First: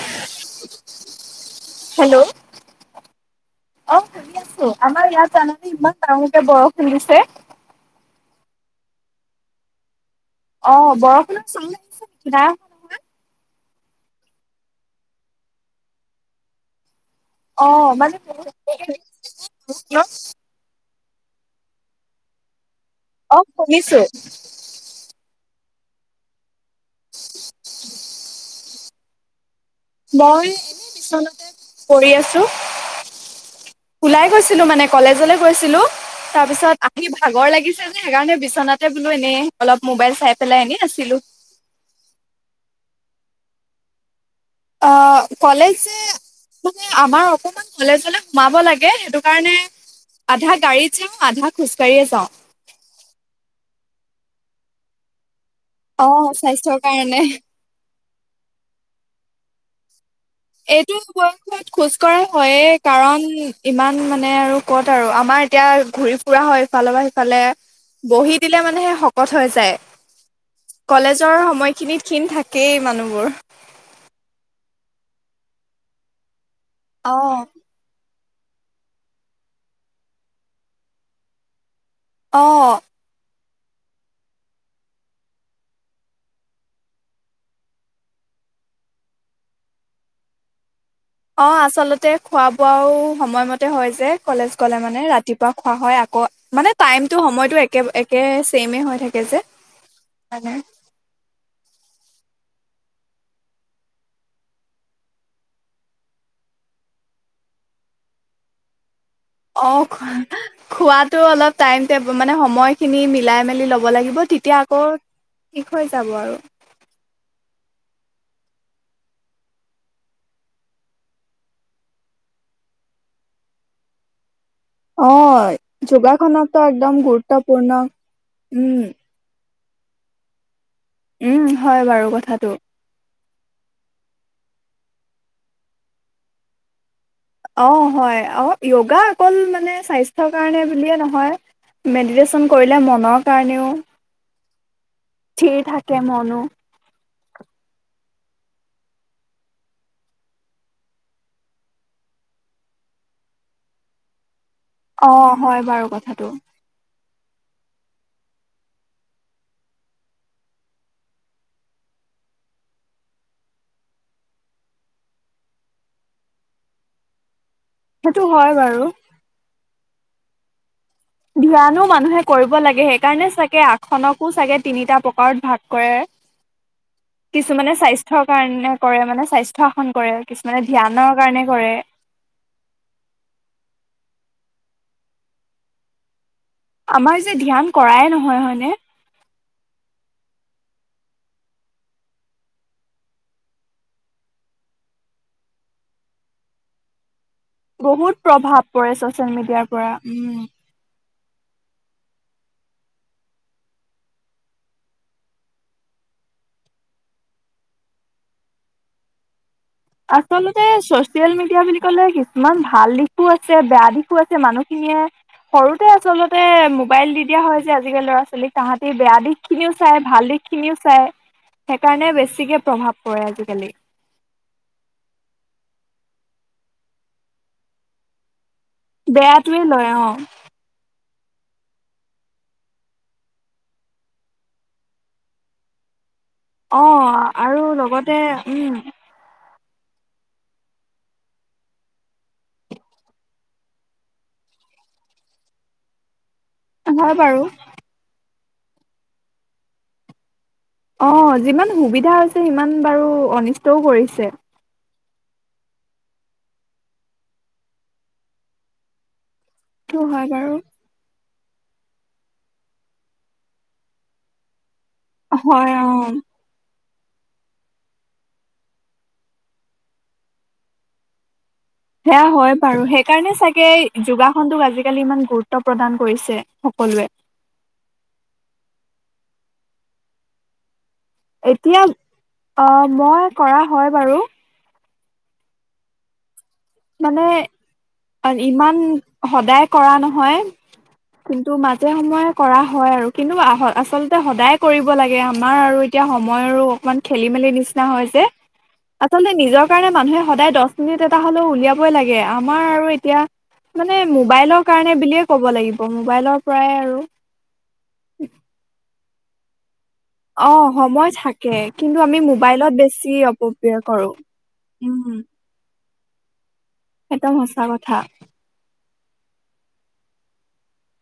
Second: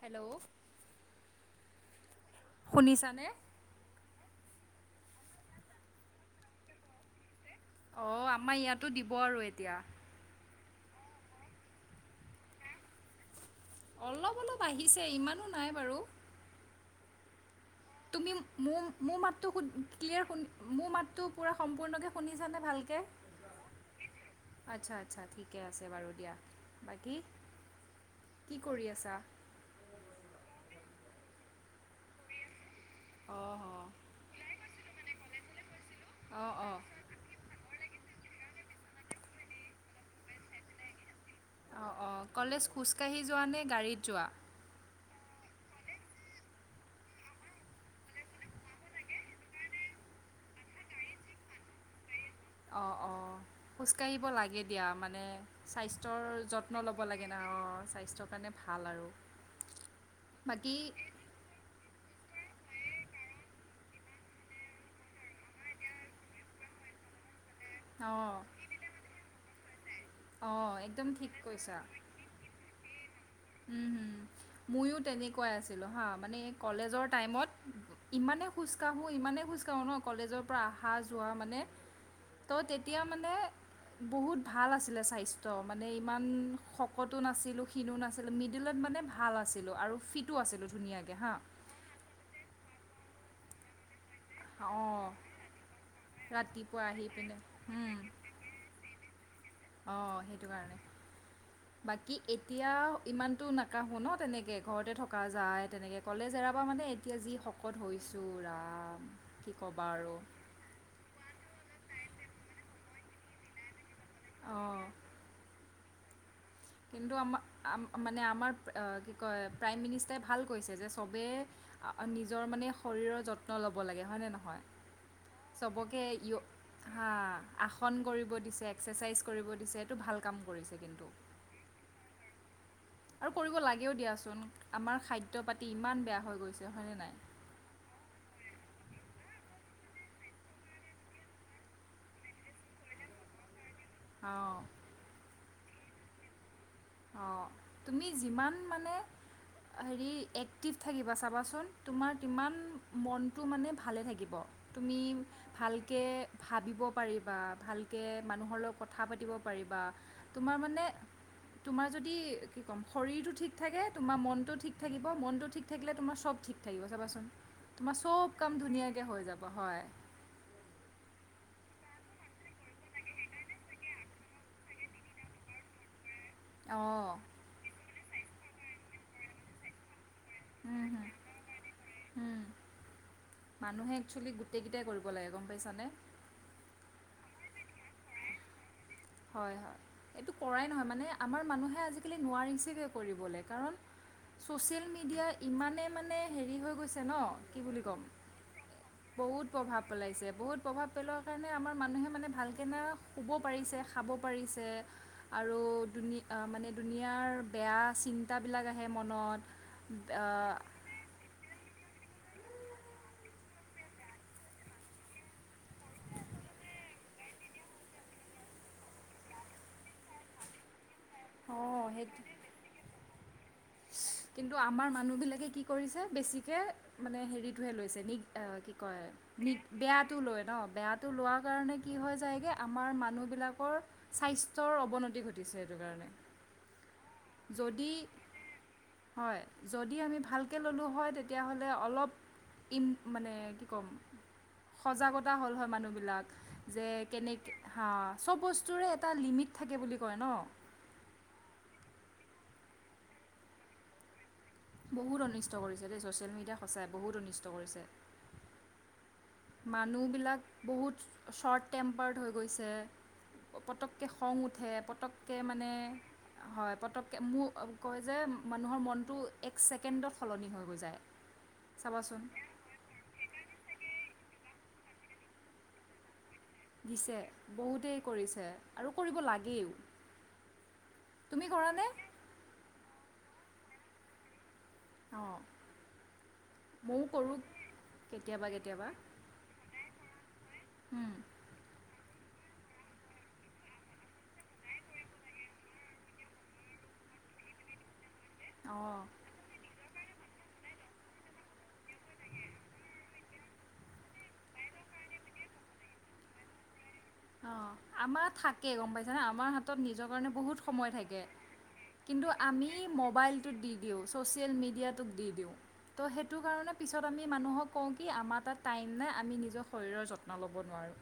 Hello hello শুনিছানে অ শুনি আছো আমাৰ ইয়াত জানানে ইমান ডাঙৰকে বৰষুণ দিছে অ আমাৰ ইয়াতো দিব আৰু এতিয়া অ বৰষুণৰ চুম আহিছে নেকি নাই নহয় অলপ অলপ আহিছে ইমানো নাই বাৰু অ মানে তুমি বহুত মোৰ মোৰ মাতটো ক্লিয়াৰ শুনি মোৰ মাতটো তো পুৰা সম্পূৰ্ণকে শুনি চালে ভালকে অ শুনিছো আচ্ছা ঠিকে আছে বাৰু দিয়া বাকী কি কৰি আছা মই এনে বিছনাতে পৰি আছো অঁ অঁ ওলাই গৈছিলো মানে কলেজলৈ গৈছিলোঁ তাৰ অঁ পিছত অঁ আহি ভাগৰ লাগিছে যে সেইকাৰণে বিচনাতে বোলো এনেই অলপ মোবাইল চাই পেলাই এনেই আছিলো অ অ কলেজ খোজকাাঢ়ি যোৱা নে গাড়ীত যোৱা অ কলেজ যে মানে আমাৰ অকণমান কলেজলে সোমাব লাগে সেইটো কাৰণে আধা গাড়ীত যাওঁ আধা খোজকাঢ়িয়ে যাওঁ অঁ অঁ খোজকাঢ়িব লাগে দিয়া মানে অ স্বাস্থ্যৰ যত্ন স্বাস্থ্যৰ ল'ব কাৰণে লাগে ন অঁ স্বাস্থ্য কাৰণে ভাল আৰু বাকী এইটো বয়সত খোজ কঢ়া হয়য়ে কাৰণ ইমান মানে আৰু ক'ত আৰু আমাৰ এতিয়া ঘূৰি ফুৰা হয় ইফালৰ পৰা সিফালে অঁ বহি দিলে মানেহে শকত হৈ যায় অঁ একদম ঠিক কলেজৰ কৈছা সময়খিনিত ক্ষিণ থাকেই মানুহবোৰ উম হম মইও তেনেকুৱাই আছিলো হা মানে কলেজৰ অ টাইমত ইমানে খোজ কাঢ়ো ইমানে খোজ কাঢ়ো ন কলেজৰ পৰা অহা যোৱা মানে অ ত' তেতিয়া মানে বহুত ভাল আছিলে স্বাস্থ্য মানে ইমান শকতো নাছিলো ক্ষিনো নাছিলো মিডোলত মানে ভাল আছিলো আৰু ফিটো আছিলো ধুনীয়াকে অঁ আচলতে খোৱা বোৱাও সময়মতে হয় যে কলেজ গলে মানে অঁ ৰাতিপুৱা খোৱা হয় আকৌ মানে ৰাতিপুৱা আহি টাইমটো, পিনে সময়তো একে, উম, একে ছেম হয় থাকে যে অঁ সেইটো মানে কাৰণে বাকী এতিয়া ইমানতটো নাকাহো ন তেনেকৈ ঘৰতে থকা যায় তেনেকে কলেজ এৰাব মানে এতিয়া যি শকত হৈছোঁ ৰাম কি অঁ ক'বা আৰু খোৱাতো অলপ টাইম টে মানে সময়খিনি মিলাই মেলি ল'ব লাগিব তেতিয়া অঁ আকৌ ঠিক হৈ যাব আৰু কিন্তু আমাৰ মানে আমাৰ কি কয় প্ৰাইম মিনিষ্টাৰে ভাল কৈছে যে চবেই নিজৰ মানে শৰীৰৰ যত্ন ল'ব লাগে হয়নে নহয় অ চবকে যো যোগাসনতো একদম হা গুৰুত্বপূৰ্ণ আসন কৰিব দিছে উম এক্সাৰচাইজ কৰিব দিছে এইটো ভাল কাম কৰিছে কিন্তু উম হয় বাৰু কথাটো আৰু কৰিব লাগেও দিয়াচোন আমাৰ খাদ্য পাতি ইমান বেয়া হৈ গৈছে হয়নে নাই অ হয় অ যগা অকল মানে স্বাস্থ্যৰ কাৰণে বুলিয়ে নহয় মেডিটেশ্যন কৰিলে মনৰ কাৰণেও অঁ স্থিৰ থাকে মনো অ তুমি যিমান মানে হেৰি এক্টিভ থাকিবা চাবাচোন তোমাৰ হিমান মনটো মানে ভালে থাকিব তুমি অ হয় বাৰু ভালকৈ কথাটো ভাবিব পাৰিবা ভালকে কথা পাতিব পাৰিবা, তোমাৰ মানে তোমাৰ যদি কি কম, শৰীৰটো ঠিক থাকে তোমাৰ মনটো ঠিক থাকিব, পৰা মনটো ঠিক থাকিলে তোমাৰ চব ঠিক থাকিব, চাবাচোন। তোমাৰ সেইটো চব হয় কাম বাৰু ধুনীয়াকে হৈ যাব হয়। ধ্যনো মানুহে কৰিব লাগে সেইকাৰণে চাগে আসখনকো চাগে তিনিটা প্ৰকাৰত ভাগ কৰে। অঁ কিছুমানে স্বাস্থ্য স্বাস্থ্য কাৰণে কৰে মানে স্বাস্থ্য আসন কৰে কিছুমানে [unintelligible] ধ্যানৰ কাৰণে কৰে উ মানুহে একছোৱলী গোটেই কেইটাই কৰিব লাগে গম পাইছানে? আমাৰ যে ধ্যান কৰাই নহয় হয়নে হয় হয় এইটো কৰাই নহয় মানে আমাৰ হয় এইটো মানুহে আজিকালি নোৱাৰিছেগৈ কৰিবলৈ কাৰণ ছ'চিয়েল মিডিয়া ইমানেই মানে হেৰি হৈ গৈছে ন কি বুলি ক'ম বহুত প্ৰভাৱ পৰে ছচিয়েল মিডিয়াৰ পৰা উম সেইকাৰণে আমাৰ মানুহে মানে ভালকৈনে শুব পাৰিছে খাব পাৰিছে আৰু মানে দুুনীয়াৰ বেয়া চিন্তাবিলাক আহে মনত আ, আচলতে চচিয়েল মিডয়া বুলি ক'লে কি কিছুমান ভাল দিশো আছে বেয়া দিশো আছে মানুহখিনিয়ে সৰুতে আচলতে মোবাইল দি দিয়া হয় যে আজিকালি ল'ৰা ছোৱালীক তাহাঁতি বেয়া দিশ খিনিও চাই ভাল দিশ খিনিও চাই অঁ সেইকাৰণে সেইটো বেছিকে প্ৰভাৱ পৰাজিত [unintelligible] কিন্তু আমাৰ মান মানুহ বিলাকে কি কৰিছে বেছিকে মানে হেৰিটোহে লৈছে নি কয় বেয়াটোৱে লয় বেয়া অ টো লয় ন বেয়া টো লোৱা কাৰণে কি হয় যায়গৈ আমাৰ মানুহবিলাকৰ স্বাস্থ্যৰ অৱনতি ঘটিছে সেইটো কাৰণে অ আৰু যদি লগতে উম হয় যদি আমি ভালকৈ ল'লোঁ হয় তেতিয়াহ'লে অলপ ইম মানে কি ক'ম সজাগতা হ'ল হয় মানুহবিলাক যে হয় বাৰু কেনেকে হা চব বস্তুৰে এটা লিমিট থাকে বুলি কয় ন অ যিমান সুবিধা হৈছে সিমান বাৰু অনিষ্টও কৰিছে বহুত অনিষ্ট কৰিছে দেই ছ'চিয়েল মিডিয়া সঁচাই বহুত অনিষ্ট কৰিছে সেইটো মানুহ হয় বিলাক বাৰু বহুত শ্বৰ্ট টেম্পাৰ্ড হৈ গৈছে পটককৈ খং উঠে পটককৈ মানে হয় অ হয় পটক মোৰ কয় যে মানুহৰ মনটো এক ছেকেণ্ডত সলনি হৈ গৈ যায় চাবাচোন সেয়া হয় বাৰু সেইকাৰণে চাগে যোগাসনটোক আজিকালি ইমান গুৰুত্ব প্ৰদান কৰিছে সকলোৱে। দিছে বহুতেই কৰিছে আৰু কৰিব লাগেও তুমি এতিয়া কৰানে অ মই কৰা হয় বাৰু অ মানে অ ইমান কেতিয়াবা সদায় কৰা নহয় উম, কিন্তু মাজে সময়ত কৰা হয় আৰু কিন্তু আচলতে সদায় কৰিব লাগে আমাৰ আৰু এতিয়া সময়ৰো অকণমান খেলি মেলি নিচিনা হয় যে অঁ আচলতে নিজৰ কাৰণে মানুহে সদায় দহ মিনট এটা হ'লেও উলিয়াবই লাগে আমাৰ আৰু এতিয়া মানে মোবাইলৰ কাৰণে বুলিয়ে ক'ব লাগিব মোবাইলৰ পৰাই আৰু অ আমাৰ থাকে গম পাই নে আমাৰ হাতত নিজৰ কাৰণে অ' বহুত সময় থাকে কিন্তু আমি মোবাইলত বেছি মোবাইলটোত দি অপব্যয় দিওঁ কৰো। ছ'চিয়েল মিডিয়াটোক উম। দি দিওঁ তো সেইটো কাৰণে পিছত আমি একদম সঁচা মানুহক কওঁ কথা কি আমাৰ তাত টাইম নাই আমি নিজৰ শৰীৰৰ যত্ন ল'ব নোৱাৰোঁ।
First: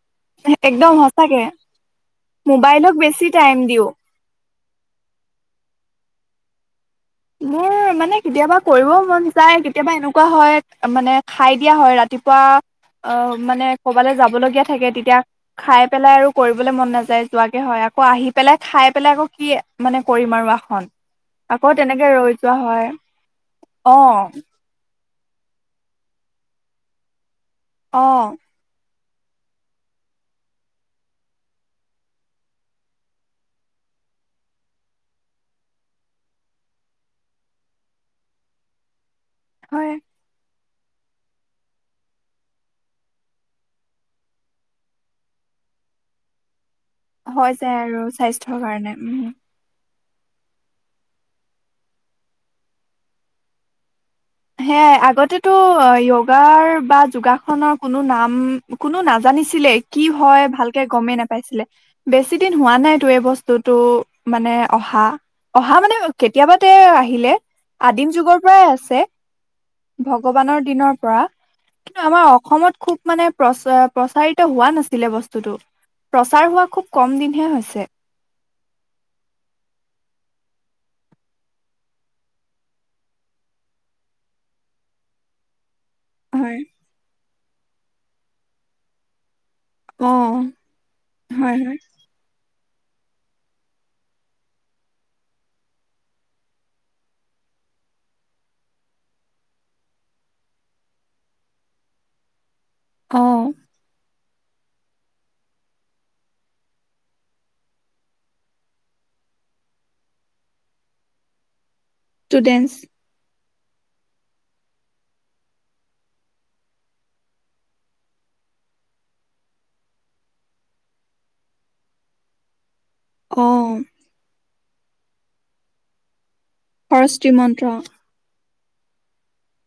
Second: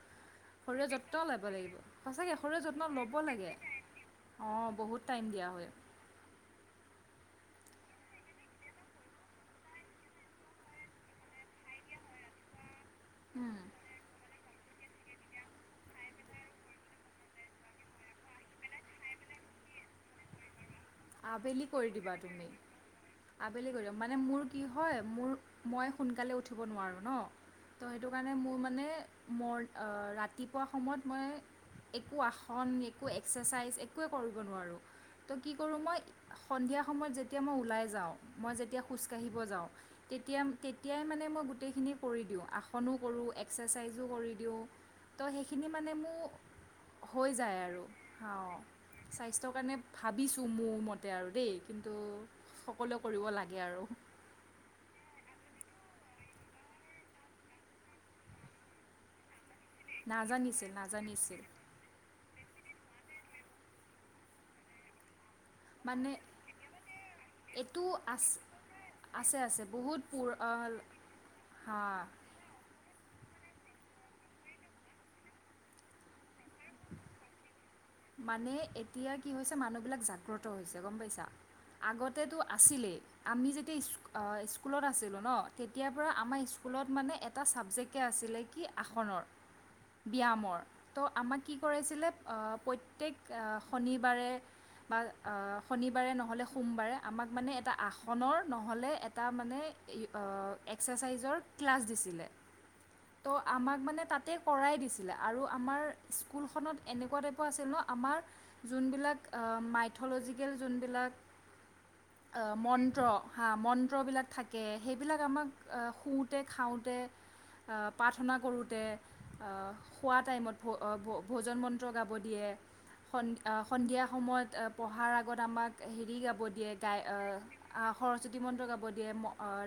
শৰীৰৰ একদম। যত্ন সঁচাকে ল'ব লাগিব সচাকে শৰীৰ যত্ন মোবাইলক ল'ব বেছি লাগে। টাইম দিও। অ বহুত টাইম দিয়া হয়। মোৰ মানে কেতিয়াবা কৰিব মন যায় কেতিয়াবা এনেকুৱা হয় মানে খাই দিয়া হয় ৰাতিপুৱা। অ উম, মানে ক'বালৈ যাবলগীয়া। থাকে তেতিয়া খাই পেলাই আৰু কৰিবলৈ মন নাযায় যোৱাকে হয় আকৌ আহি পেলাই খাই পেলাই আকৌ কি মানে কৰিম আৰু আসন। আবেলি আবেলি আকৌ কৰি তেনেকে দিবা ৰৈ তুমি যোৱা হয় আবেলি কৰিবা তুমি। মানে অ' মোৰ কি হয়। মোৰ মই সোনকালে উঠিব নোৱাৰোঁ ন। ত' সেইটো কাৰণে অ' মোৰ মানে। মই ৰাতিপুৱা সময়ত মই একো আসন একো এক্সাৰচাইজ একোৱে কৰিব নোৱাৰোঁ ত' কি। মই সন্ধিয়া সময়ত যেতিয়া মই ওলাই যাওঁ মই যেতিয়া। কাঢ়িব যাওঁ হয় তেতিয়া। তেতিয়াই মানে মই গোটেইখিনি কৰি দিওঁ আসনো কৰোঁ এক্সাৰচাইজো কৰি দিওঁ ত সেইখিনি মানে মোৰ। হৈ যায় আৰু হা স্বাস্থ্যৰ কাৰণে। ভাবিছোঁ মোৰ মতে আৰু দেই কিন্তু সকলোৱে কৰিব লাগে আৰু। সেয়া আগতেতো য়গাৰ বা যোগাসনৰ কোনো নাম কোনো নাজানিছিল। ছিলে কি হয় নাজানিছিল ভালকে গমেই নাজানিছিল নাপাইছিলে। বেছি দিন হোৱা নাই তো এই বস্তুতটো মানে অহা। অহা মানে কেতিয়াবা তে আহিলে এইটো আদিম আছ যুগৰ পৰাই আছে। আছে বহুত পুৰ ভগৱানৰ দিনৰ পৰা হা কিন্তু আমাৰ অসমত খুব। মানে প্ৰচ প্ৰচাৰিত হোৱা নাছিলে বস্তুতটো প্ৰচাৰ হোৱা খুব কম দিনহে হৈছে। মানে এতিয়া কি হৈছে মানুহ বিলাক জাগ্ৰত হৈছে গম পাইছা আগতেতো আছিলেই আমি যেতিয়া স্কুলত আছিলো ন তেতিয়া তেতিয়াৰ পৰা আমাৰ হয় স্কুলত মানে এ এটা ছাবজেক্টে আছিলে কি আসনৰ। অ ব্যায়ামৰ ত' আমাক কি হয় হয় কৰিছিলে অ। প্ৰত্যেক শনিবাৰে বা শনিবাৰে নহ'লে সোমবাৰে আমাক মানে এটা আসনৰ নহ'লে এটা মানে এক্সাৰচাইজৰ ক্লাছ দিছিলে। অ ত' আমাক মানে তাতে। কৰাই দিছিলে আৰু আমাৰ স্কুলখনত এনেকুৱা টাইপৰ আছিল ন। আমাৰ যোনবিলাক মাইথ'লজিকেল যোনবিলাক। আহ ষ্টুডেন্টছ মন্ত্ৰ। হা মন্ত্ৰবিলাক থাকে সেইবিলাক আমাক শুওঁতে খাওঁতে প্ৰাৰ্থনা কৰোঁতে খোৱা টাইমত ভ ভোজন মন্ত্ৰ গাব দিয়ে। অ স সন্ধিয়া সময়ত। পঢ়াৰ আগত আমাক হেৰি গাব দিয়ে গাই সৰস্বতী মন্ত্ৰ আহ সৰস্বতী মন্ত্ৰ গাব দিয়ে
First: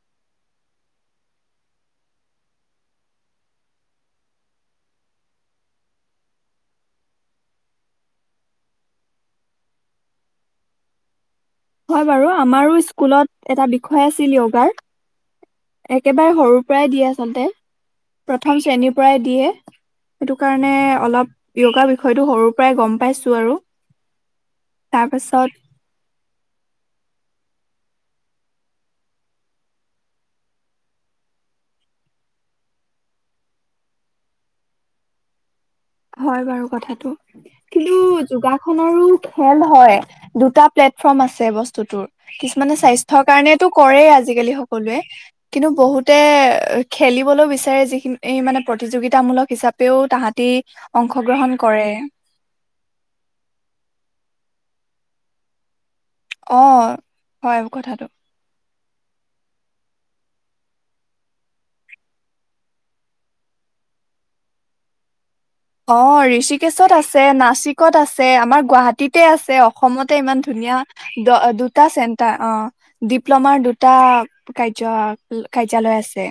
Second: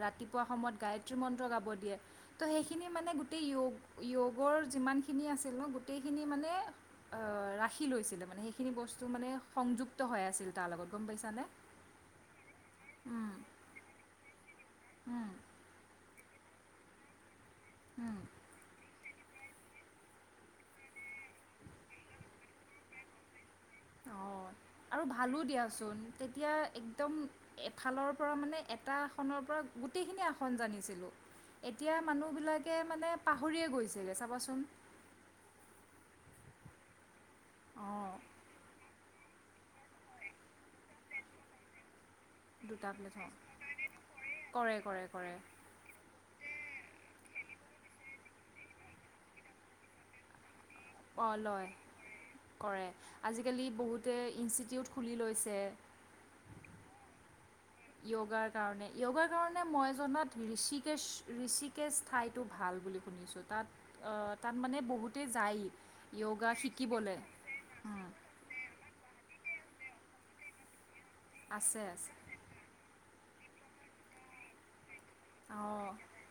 ৰাতিপুৱা সময়ত গায়ত্ৰী মন্ত্ৰ গাব দিয়ে ত' সেইখিনি মানে গোটেই যগৰ যিমানখিনি আছিল ন গোটেইখিনি মানে কি লৈছিলে মানে সেইখিনি বস্তু মানে সংযুক্ত হৈ আছিল তাৰ লগত গম পাইছানে হয় বাৰু আমাৰো স্কুলত এটা বিষয় আছিল য়োগাৰ উম একেবাৰে সৰুৰ পৰাই দিয়ে আচলতে উম, প্ৰথম শ্ৰেণীৰ পৰাই দিয়ে সেইটো কাৰণে অলপ য়োগা বিষয়টো সৰুৰ পৰাই গম পাইছো আৰু অ আৰু ভালো তাৰপাছত দিয়াচোন তেতিয়া একদম এফালৰ পৰা মানে এটা আসনৰ পৰা গোটেইখিনি আসন জানিছিলোঁ এতিয়া মানুহবিলাকে মানে পাহৰিয়ে গৈছিলে চাবাচোন হয় বাৰু কথাটো কিন্তু অঁ যোগাসনৰো খেল হয় দুটা প্লেটফৰ্ম আছে বস্তুতোৰ কিছুমানে দুটা প্লেট স্বাস্থ্যৰ অঁ কাৰণেটো‌ কৰেই আজিকালি কৰে সকলোৱে কৰে কৰে কিন্তু বহুতে খেলিবলৈ বিচাৰে যিখিনি এই মানে প্ৰতিযোগিতামূলক হিচাপেও তাহাঁতি অ অংশগ্ৰহণ লয় কৰে কৰে আজিকালি বহুতে ইষ্টি- টিউত খুলি লৈছে অ হয় কথাটো য়োগাৰ কাৰণে য়োগাৰ কাৰণে মই জনাত ঋষিকেশ ঋষিকেশ ঠাইতটো ভাল বুলি শুনিছোঁ তাত তাত মানে বহুত অ ঋষিকেশত আছে নাচিকত আছে আমাৰ গুৱাহাটীতে আছে অসমতে ইমান ধুনীয়া দ আছে দুটা আছে চেণ্টাৰ অ ডিপ্ল'মাৰ দুটা কাৰ্য অঁ কাৰ্যালয় আছে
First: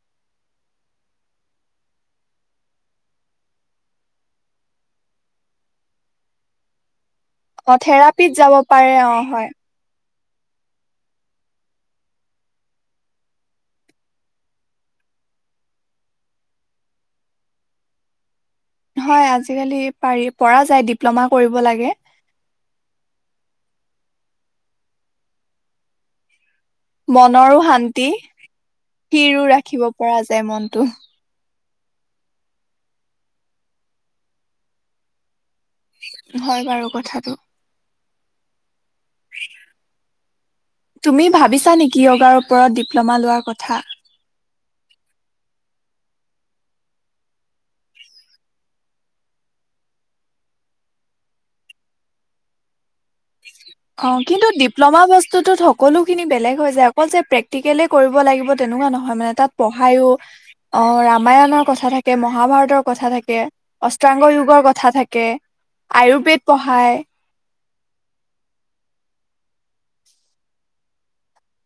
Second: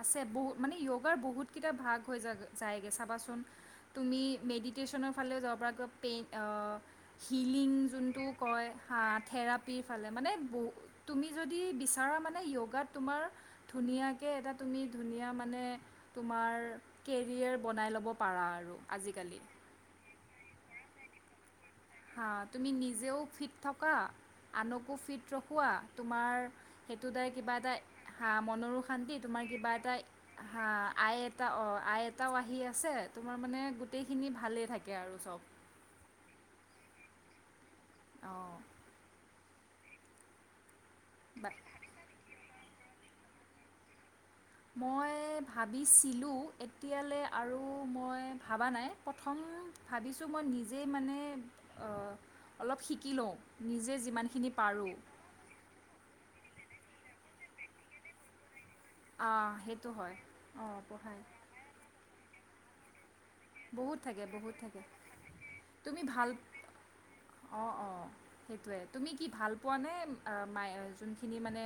আছে মানে উঅগাৰ বহুতকেইটা ভাগ হৈ যায়গ চাবাচোন তুমি মেডিটেশনৰ ফালে যাব পৰা পেই হিলিং অ যোনটো থেৰাপিত যাব কয় পাৰে হ অ হয় থেৰাপিৰ ফালে মানে ব তুমি যদি বিচাৰা মানে য়োগাত তোমাৰ ধুনীয়াকে এটা তুমি ধুনীয়া মানে তোমাৰ কেৰিয়াৰ বনাই ল'ব পাৰা আৰু হয় আজিকালি পাৰি পৰা যায় ডিপ্ল'মা কৰিব লাগে হা তুমি নিজেও ফিট থকা আনকো ফিট ৰখোৱা তোমাৰ সেইটো দ্বাৰ কিবা মনৰো এটা শান্তি হ মনৰো শান্তি স্থিৰো তোমাৰ কিবা ৰাখিব এটা পৰা যায় হা মনটো আই এটা অ আই এটাও আহি আছে তোমাৰ মানে গোটেইখিনি ভালে থাকে আৰু চব হয় বাৰু কথাটো আহ কা [unintelligible] তুমি বা ভাবিছা নেকি যোগাৰ ওপৰত ডিপ্ল'মা লোৱাৰ কথা মই ভাবিছিলোঁ এতিয়ালৈ আৰু মই ভাবা নাই প্ৰথম ভাবিছোঁ মই নিজে মানে অলপ শিকি লওঁ নিজে অ কিন্তু যিমানখিনি পাৰোঁ ডিপ্ল'মা বস্তুতত সকলো খিনি বেলেগ য অকল যে প্ৰেক্টিকেলি কৰিব লাগিব তেনেকুৱা নহয় মানে আহ, তাত সেইটো পঢ়ায়ো হয় অঁ অ পঢ়াই ৰামায়ণৰ কথা থাকে মহাভাৰতৰ কথা থাকে বহুত থাকে বহুত অস্ত্ৰাংগয়গৰ কথা থাকে তুমি ভাল আয়ুৰ্বেদ পঢ়ায় অঁ অঁ সেইটোৱে তুমি কি ভাল পোৱানে মাই যোনখিনি মানে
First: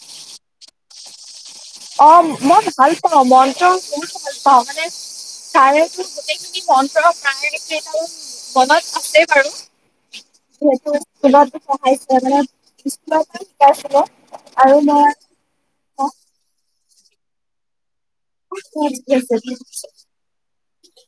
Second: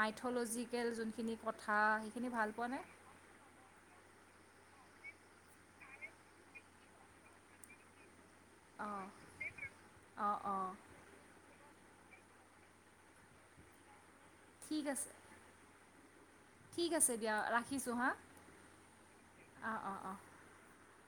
মাইথলজিকেল যোনখিনি ক অ মই ভাল পাওঁ মনটো বহুত অ মানে তাৰে তোৰ গোটেইখিনি মনাৰেখ নাই নেকি এইটো মনত অঁ আছে বাৰু অঁ অঁ যিহেতু স্কুলত মানে স্কুলৰ পৰা শিকাই আছিল আৰু ঠিক মই আছে অঁ ঠিক আছে দিয়া ৰাখিছোঁ হা থিক আছে অঁ অঁ অঁ [inaudible]